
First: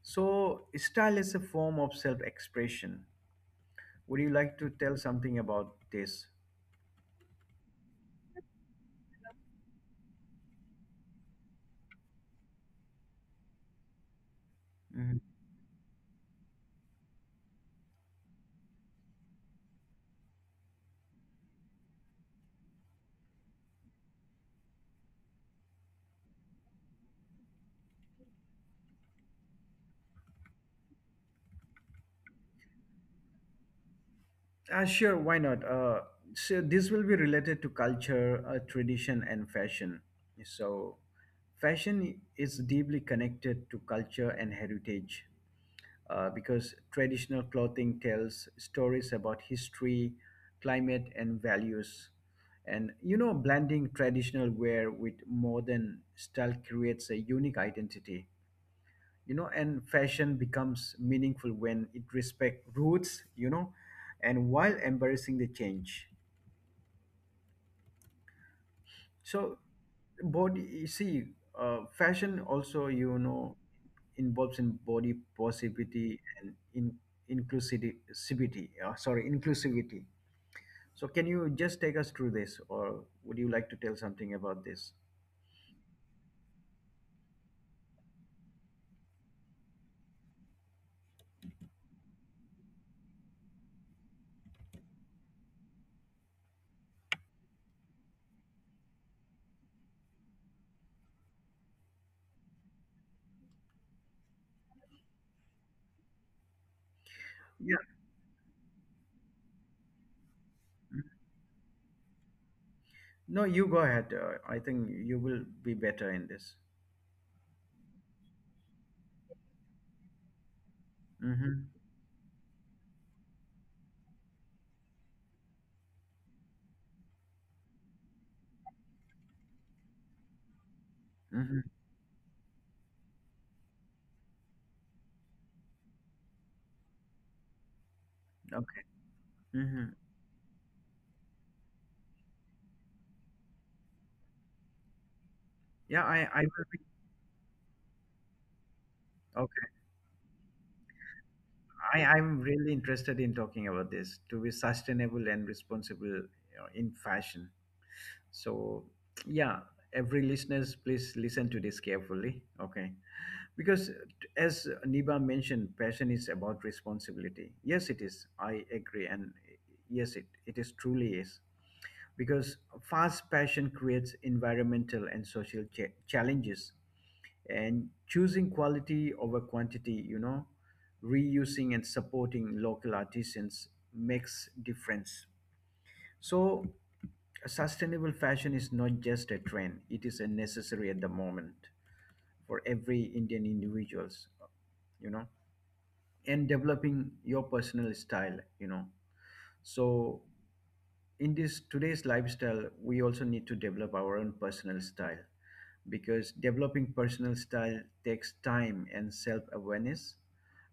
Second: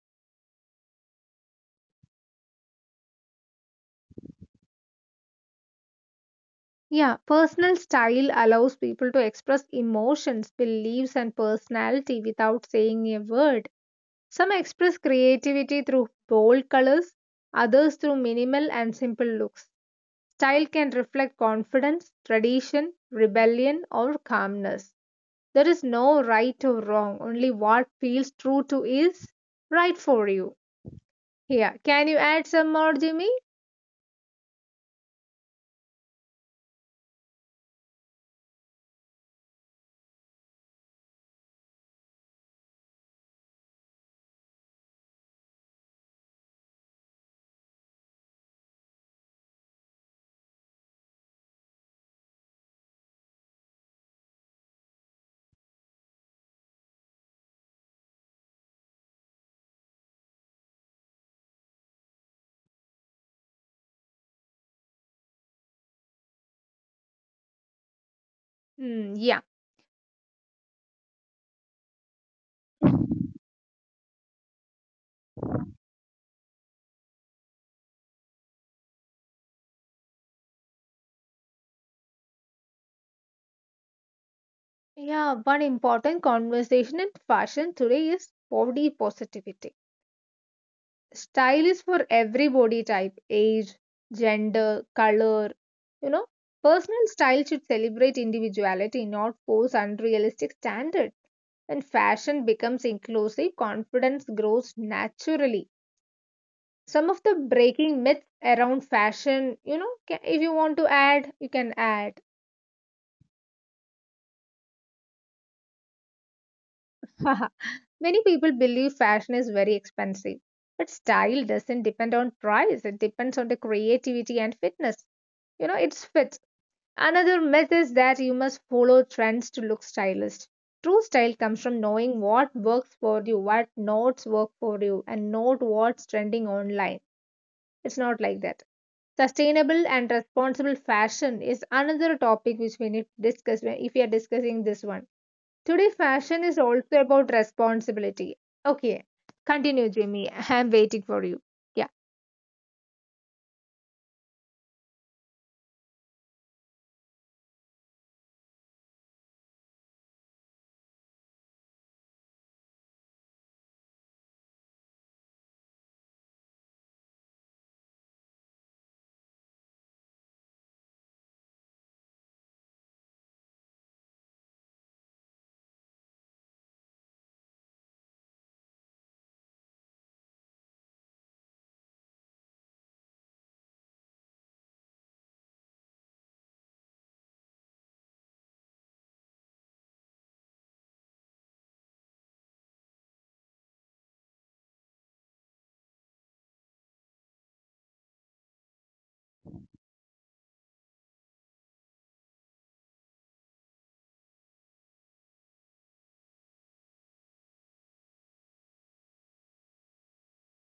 S1: So, style is a form of self expression. Would you like to tell something about this?
S2: yeah. Personal style allows people to express emotions, beliefs, and personality without saying a word. Some express
S1: Mhm.
S2: creativity through bold colors, others through minimal and simple looks. Style can reflect confidence, tradition, rebellion, or calmness. There is no right or wrong, only what feels true to is right for you. Yeah, can you add some more, Jimmy?
S1: Ah, sure, why not? So, this will be related to culture, tradition, and fashion. So, fashion is deeply connected to culture and heritage, because traditional clothing tells stories about history, climate, and values. And, blending traditional wear with modern style creates a unique identity. And fashion becomes meaningful when it respects roots, and while embracing the change.
S2: Hmm, yeah,
S1: So, body, you see, fashion also, involves in body positivity and in inclusivity. So can you just take us through this, or would you like to tell something about this?
S2: yeah. One important conversation in fashion today is body positivity. Style is for every body type, age, gender, color. You know, Personal style should celebrate individuality, not force unrealistic standards. When fashion becomes inclusive, confidence grows naturally. Some of the
S1: Yeah,
S2: breaking myths around fashion, you know, if you want to add, you can add.
S1: no, you go ahead. I think you will be better in this.
S2: Many people believe fashion is very expensive, but style
S1: Mm-hmm.
S2: doesn't depend on price, it depends on the creativity and fitness. You know, it's fit. Another myth is that you must follow trends to look stylish. True style
S1: Mm-hmm.
S2: comes from knowing what works for you, what notes work for you, and not what's trending online. It's not like that.
S1: Okay.
S2: Sustainable
S1: Mm-hmm.
S2: and responsible fashion is another topic which we need to discuss if we are discussing this one. Today,
S1: Yeah, I
S2: fashion is
S1: will be
S2: also about responsibility. Okay,
S1: okay.
S2: continue, Jimmy. I'm waiting for you. Yeah.
S1: I'm really interested in talking about this, to be sustainable and responsible, in fashion. So, yeah, every listeners, please listen to this carefully. Okay. Because, as Niba mentioned, passion is about responsibility. Yes, it is. I agree. And yes, it is truly is. Because fast passion creates environmental and social challenges, and choosing quality over quantity, reusing and supporting local artisans, makes difference. So a sustainable fashion is not just a trend, it is a necessary at the moment, for every indian individuals, you know and developing your personal style, so in this today's lifestyle we also need to develop our own personal style, because developing personal style takes time and self awareness.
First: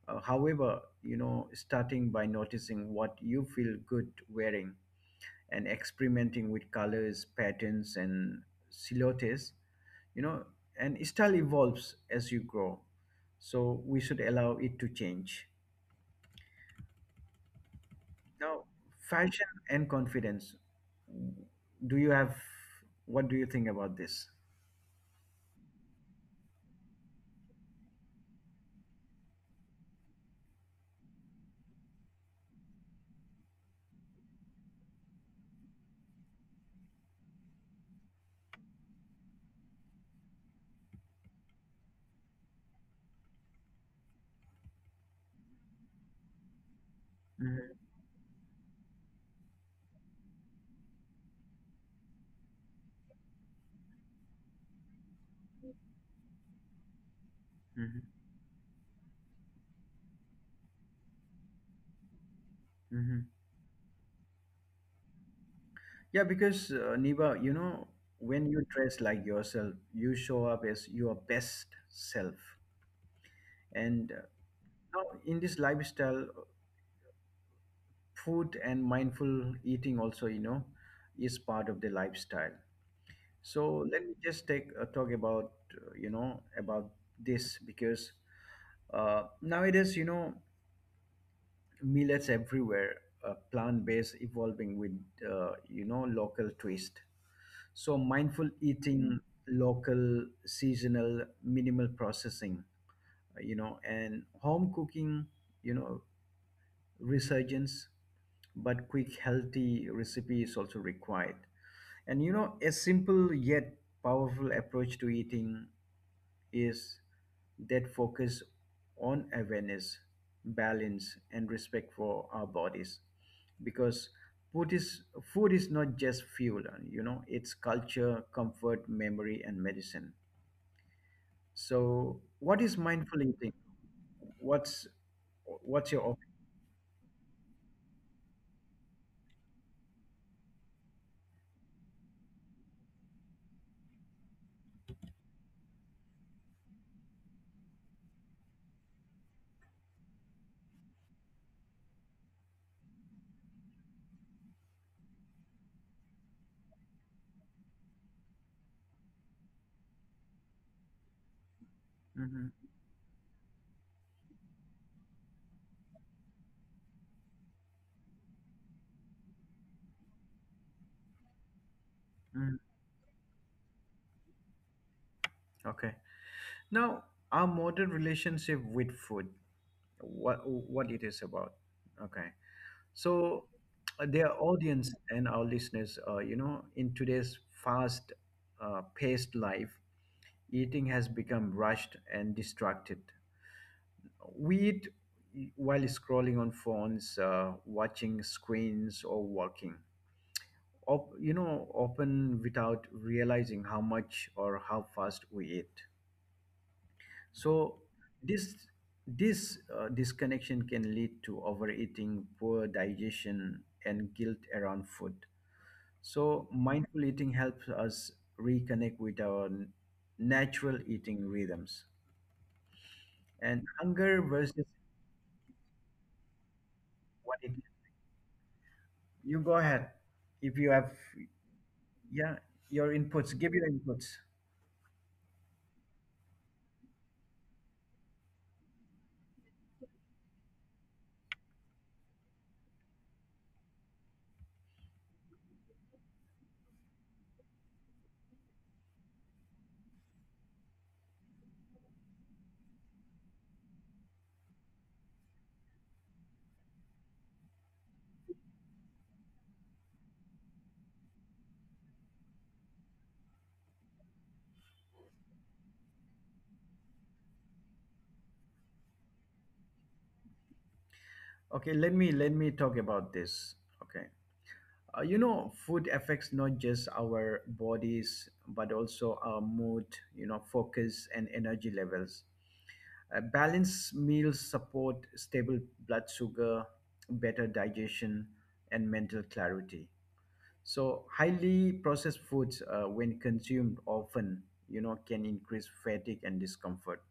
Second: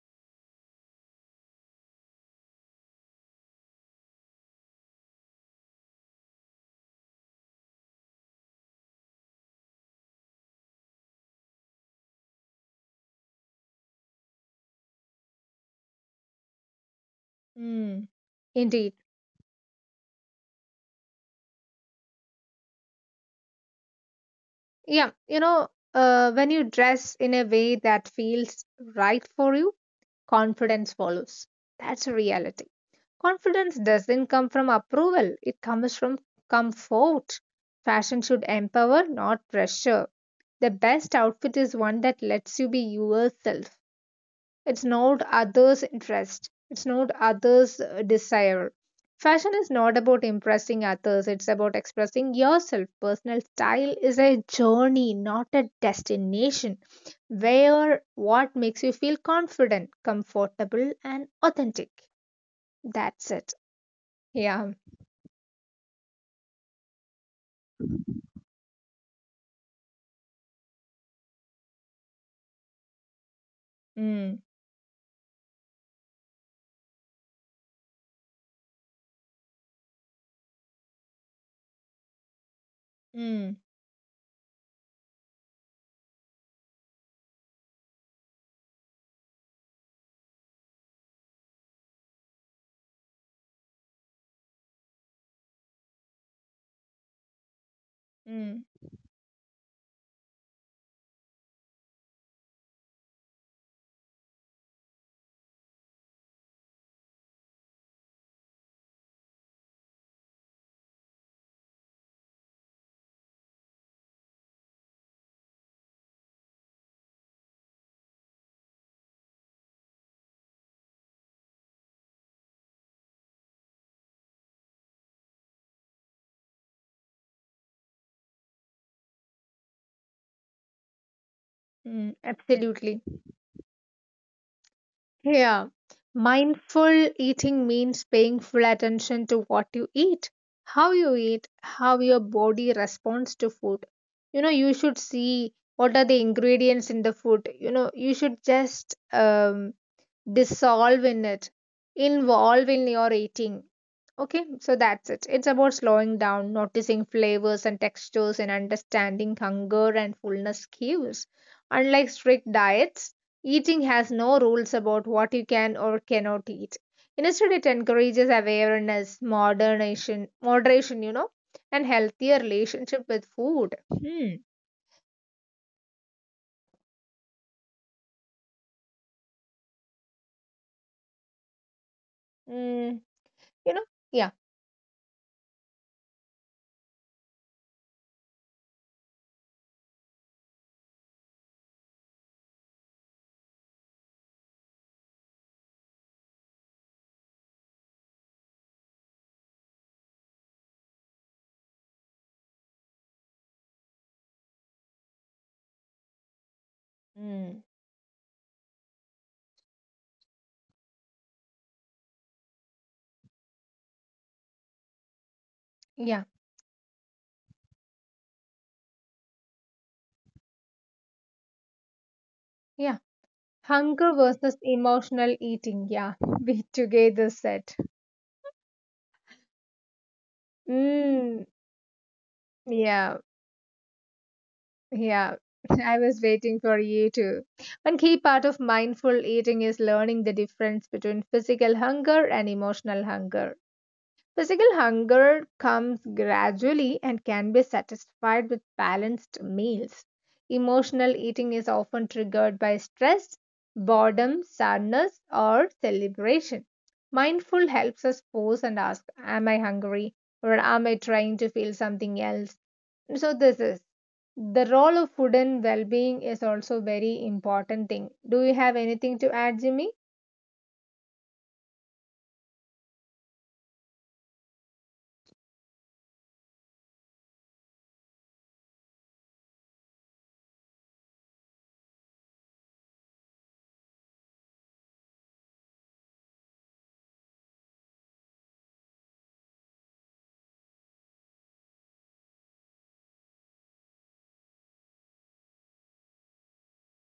S1: However, starting by noticing what you feel good wearing and experimenting with colors, patterns, and silhouettes, you know, and style evolves as you grow. So we should allow it to change.
S2: Mm,
S1: Now,
S2: indeed.
S1: fashion and confidence. Do you have, what do you think about this?
S2: Yeah, you know, when you dress in a way that feels right for you, confidence follows. That's a reality. Confidence doesn't come from approval, it comes from comfort. Fashion should empower, not pressure. The best outfit is one that lets you be yourself. It's not others' interest. It's not others' desire. Fashion is not about impressing others, it's about expressing yourself. Personal style is a journey, not a destination.
S1: Mm-hmm.
S2: Wear what makes you feel confident, comfortable, and authentic. That's it. Yeah.
S1: Yeah, because Niba, when you dress like yourself, you show up as your best self. And
S2: Mm,
S1: now in this lifestyle, food and mindful eating also, is part of the lifestyle.
S2: mm,
S1: So let me just take talk about, about this, because nowadays, Millets everywhere, plant-based evolving with, local twist. So mindful
S2: mm,
S1: eating, local, seasonal, minimal processing, and home cooking, you know, resurgence, but quick healthy recipe is also required. And, a simple yet powerful approach to eating is that focus on awareness, balance, and respect for our bodies. Because food is, food is not just fuel, it's culture, comfort, memory, and medicine. So,
S2: mm.
S1: what is mindful
S2: Absolutely.
S1: eating? What's what's
S2: Yeah,
S1: your
S2: mindful eating means paying full attention to what you eat, how your body responds to food. You know, you should see what are the ingredients in the food. You know, you should just dissolve in it, involve in your eating. Okay, so that's it. It's about slowing down, noticing flavors and textures, and understanding hunger and fullness cues. Unlike
S1: opinion?
S2: strict diets, eating has no rules about what you can or cannot eat. Instead, it encourages awareness, moderation, you know, and healthier
S1: hmm hmm
S2: relationship with food. Hmm.
S1: Okay. Now, our modern relationship with food, what it is about? Okay.
S2: Mm,
S1: So,
S2: you know,
S1: their
S2: yeah.
S1: audience and our listeners, in today's fast, paced life, eating has become rushed and distracted. We eat while scrolling on phones, watching screens, or walking. Often without realizing how much or how fast we eat.
S2: Mm,
S1: So, this this disconnection can lead to overeating, poor digestion, and guilt around food.
S2: yeah.
S1: So, mindful eating helps us reconnect with our natural eating rhythms.
S2: Yeah.
S1: And
S2: Hunger
S1: hunger
S2: versus
S1: versus
S2: emotional eating. Yeah, we together
S1: what it,
S2: said.
S1: you go ahead. If you have,
S2: Mm,
S1: yeah, your
S2: yeah,
S1: inputs, give your inputs.
S2: yeah. I was waiting for you too. One key part of mindful eating is learning the difference between physical hunger and emotional hunger. Physical hunger comes gradually and can be satisfied with balanced meals. Emotional eating is often triggered by stress, boredom, sadness, or celebration. Mindful helps us pause and ask, "Am I hungry? Or am I trying to feel something else?" So, this is the role of food and well being is also very important thing. Do you have anything to add, Jimmy?
S1: Okay, let me talk about this. Okay, food affects not just our bodies but also our mood, focus and energy levels. Balanced meals support stable blood sugar, better digestion, and mental clarity. So highly processed foods, when consumed often, can increase fatigue and discomfort.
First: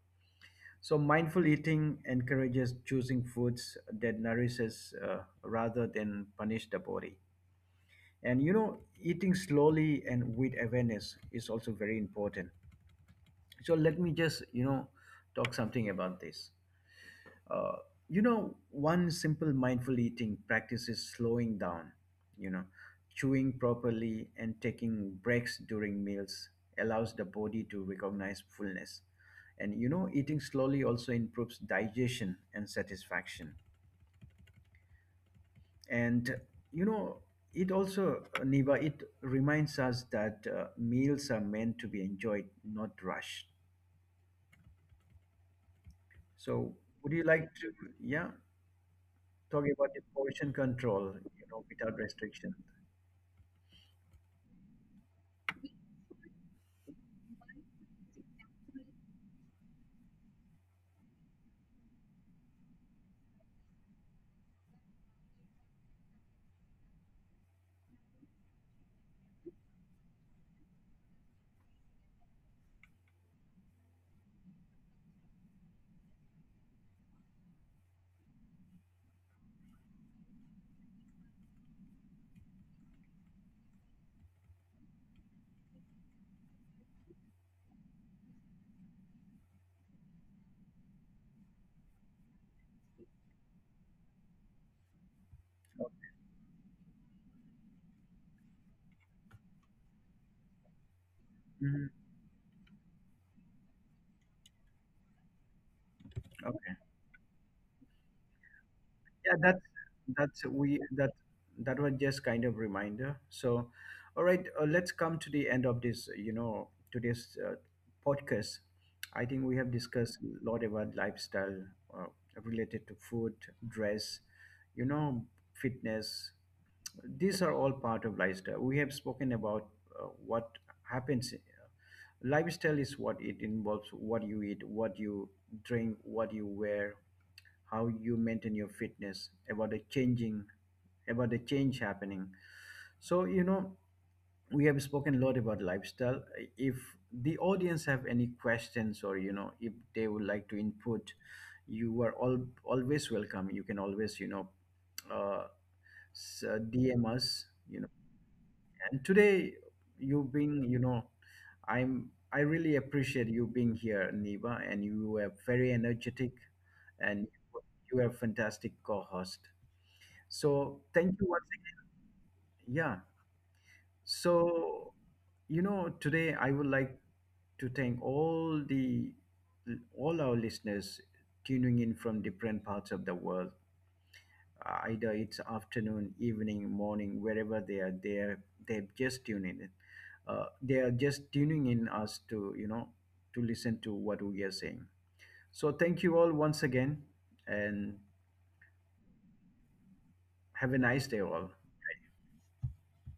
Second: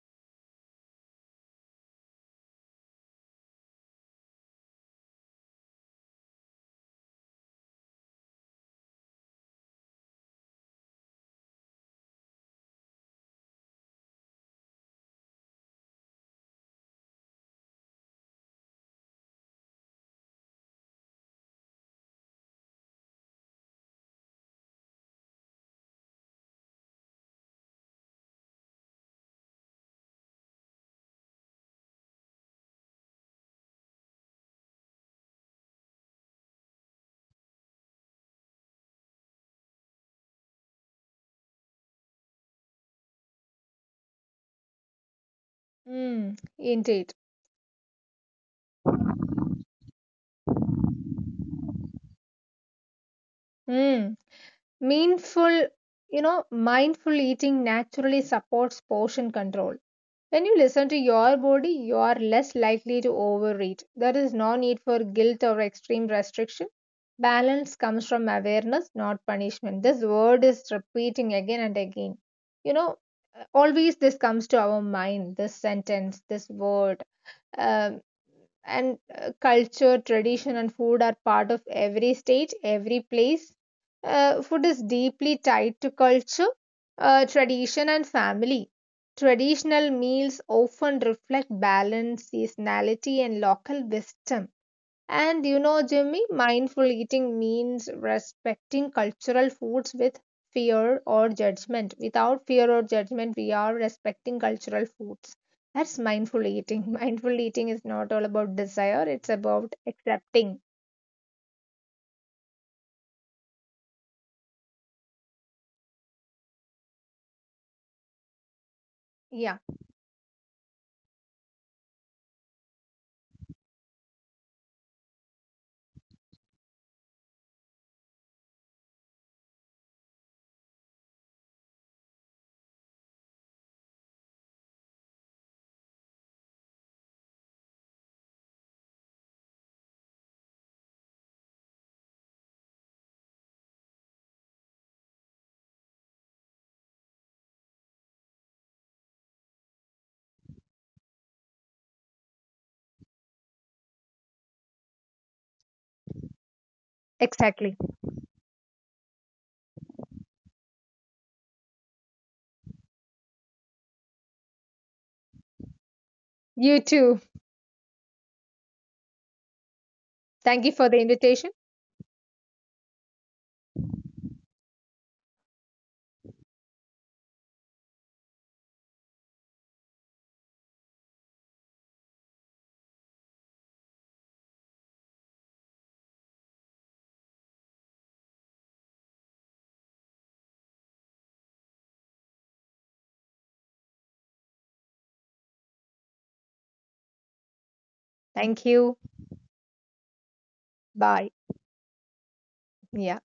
S1: So mindful eating encourages choosing foods that nourishes, rather than punish the body. And, eating slowly and with awareness is also very important. So let me just, talk something about this. Uh, one simple mindful eating practice is slowing down, you know, chewing properly and taking breaks during meals allows the body to recognize fullness. And, eating slowly also improves digestion and satisfaction. And, you know, it also, Niva, it reminds us that meals are meant to be enjoyed, not rushed.
S2: Mm,
S1: So, would
S2: indeed.
S1: you like to, yeah, talk about the portion control, without restriction?
S2: Hmm. Meaningful, you know, mindful eating naturally supports portion control. When you listen to your body, you are less likely to overeat. There is no need for guilt or extreme restriction. Balance comes from awareness, not punishment. This word is repeating again and again. You know, always this comes to our mind, this sentence, this word. Um, and culture, tradition, and food are part of every state, every place. Food is deeply tied to culture, tradition, and family. Traditional meals often reflect balance, seasonality, and local wisdom. And you know, Jimmy, mindful eating means respecting cultural foods with fear or
S1: Mhm.
S2: judgment. Without fear or judgment, we are respecting cultural foods. That's mindful
S1: Okay.
S2: eating. Mindful eating is not all about desire, it's
S1: Yeah,
S2: about
S1: that's
S2: accepting.
S1: we that that was just kind of reminder. So, all right, let's come to the end of this. You know, today's podcast. I think we
S2: Yeah,
S1: have discussed a lot about lifestyle, uh, related to food, dress, you know, fitness. These are all part of lifestyle. We have spoken about what happens. Lifestyle is what it involves: what you eat, what you drink, what you wear, how you maintain your fitness, about the changing about the change happening. So, we have spoken a lot about lifestyle. If the audience have any questions, or, if they would like to input, you are all always welcome. You can always, uh, dm us,
S2: exactly.
S1: and today, you being you know I really appreciate you being here, Niva, and you are very energetic,
S2: You too.
S1: and you are fantastic co-host. So
S2: Thank you for the
S1: thank you once
S2: invitation.
S1: again. Yeah. So, today I would like to thank all the all our listeners tuning in from different parts of the world. Either it's afternoon, evening, morning, wherever they are, they've just tuned in. They are just tuning in us to, to listen to what we are saying. So thank you all once again, and
S2: Thank you.
S1: have a nice day
S2: Bye.
S1: all.
S2: Yeah.